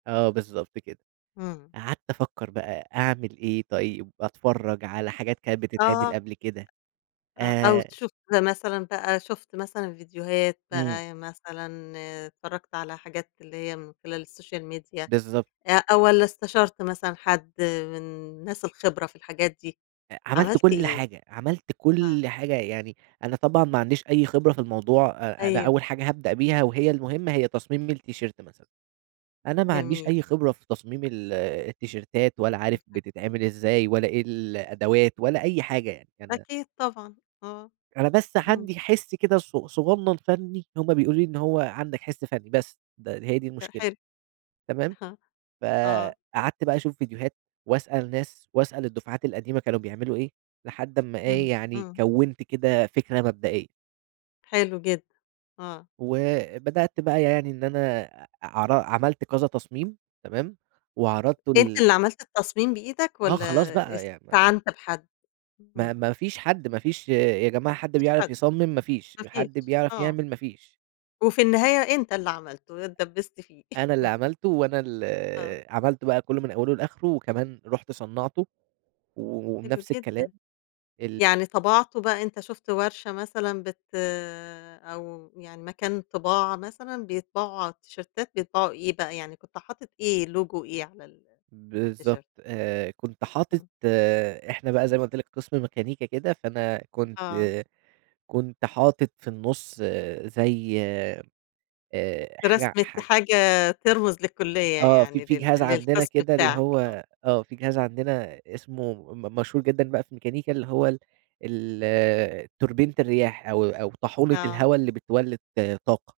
آه، بالضبط كده، إمم. قعدت أفكر بقى أعمل إيه طيب؟ أتفرّج على حاجات كانت بتتعمل آه. قبل كده آه، أو آآ تشوف [unintelligible] مثلًا بقى شُفت مثلًا فيديوهات إمم. بقى، مثلًا اتفرّجت على حاجات اللي هي من خلال السوشيال ميديا بالضبط. أ والَّا استشرت مثلًا حد من الناس الخبرة في الحاجات دي أ عملت عملت كل إيه؟ حاجة عملت آه. كل حاجة، يعني أنا طبعًا ما عنديش أي خبرة في الموضوع، أ أنا أيوه. أول حاجة هابدأ بيها وهي المهمة هي تصميم التيشيرت مثلًا، أنا ما عنديش جميل. أي خبرة في تصميم ال التيشيرتات ولا عارف بالضبط. بتتعمل إزاي ولا إيه الأدوات ولا أي حاجة يعني، أنا أكيد طبعًا، آه، أنا بس اهم. عندي حِسّ كده ص صغنّن فني هم بيقولوا لي إن هو عندك حِسّ فني بس، د هي دي لأ المشكلة، حلو، تمام أها، آه. فقعدت بقى أشوف فيديوهات وأسأل ناس، وأسأل الدفعات القديمة كانوا بيعملوا إيه، لحد أما اهم، إيه يعني إمم. كَوِّنت كده فكرة مبدئية. حلو جدًا، آه. وبدأت بقى يعني إن أنا ع عر عملت كذا تصميم تمام، وعرضته أنت لل اللي عملت التصميم بإيدك آه، والَّا خلاص بقى يعني، فاهم؟ استعنت بحد؟ ما امم. ما فيش حد ما فيش يا جماعة حد ما فيش بيعرف حد، يصمِّم ما فيش، ما فيش، حد بيعرف آه. يعمل ما فيش. وفي النهاية أنت اللي عملتُه، اتدبست فيه. أنا اللي عملتُه وأنا ال آه. عملتُه بقى كله من أوله لآخره، وكمان رُحت صنّعته و حلو وبنفس الكلام جدًا، ال يعني طبَعته بقى أنت شُفت ورشة مثلًا، بت أو يعني مكان طباعة مثلًا، بيطبعوا على التيشيرتات بيطبعوا إيه بقى، يعني كنت حاطط إيه لوجو إيه على ال على بالضبط التيشيرت؟ آآ، كنت حاطط إمم. إحنا بقى زي ما قلت لك قسم ميكانيكا كده، فأنا كنت آه. كنت حاطط في النُصّ زي آآ حاجة رسمة حا حاجة ترمز للكلية آه، في يعني، في جهاز لل عندنا للقسم كده اللي بتاعك، آه. هو آه في جهاز عندنا اسمه م مشهور جدًا بقى في ميكانيكا، اللي هو ال ال توربينة الرياح أو أو طاحونة آه. الهوا اللي بتولِّد طاقة.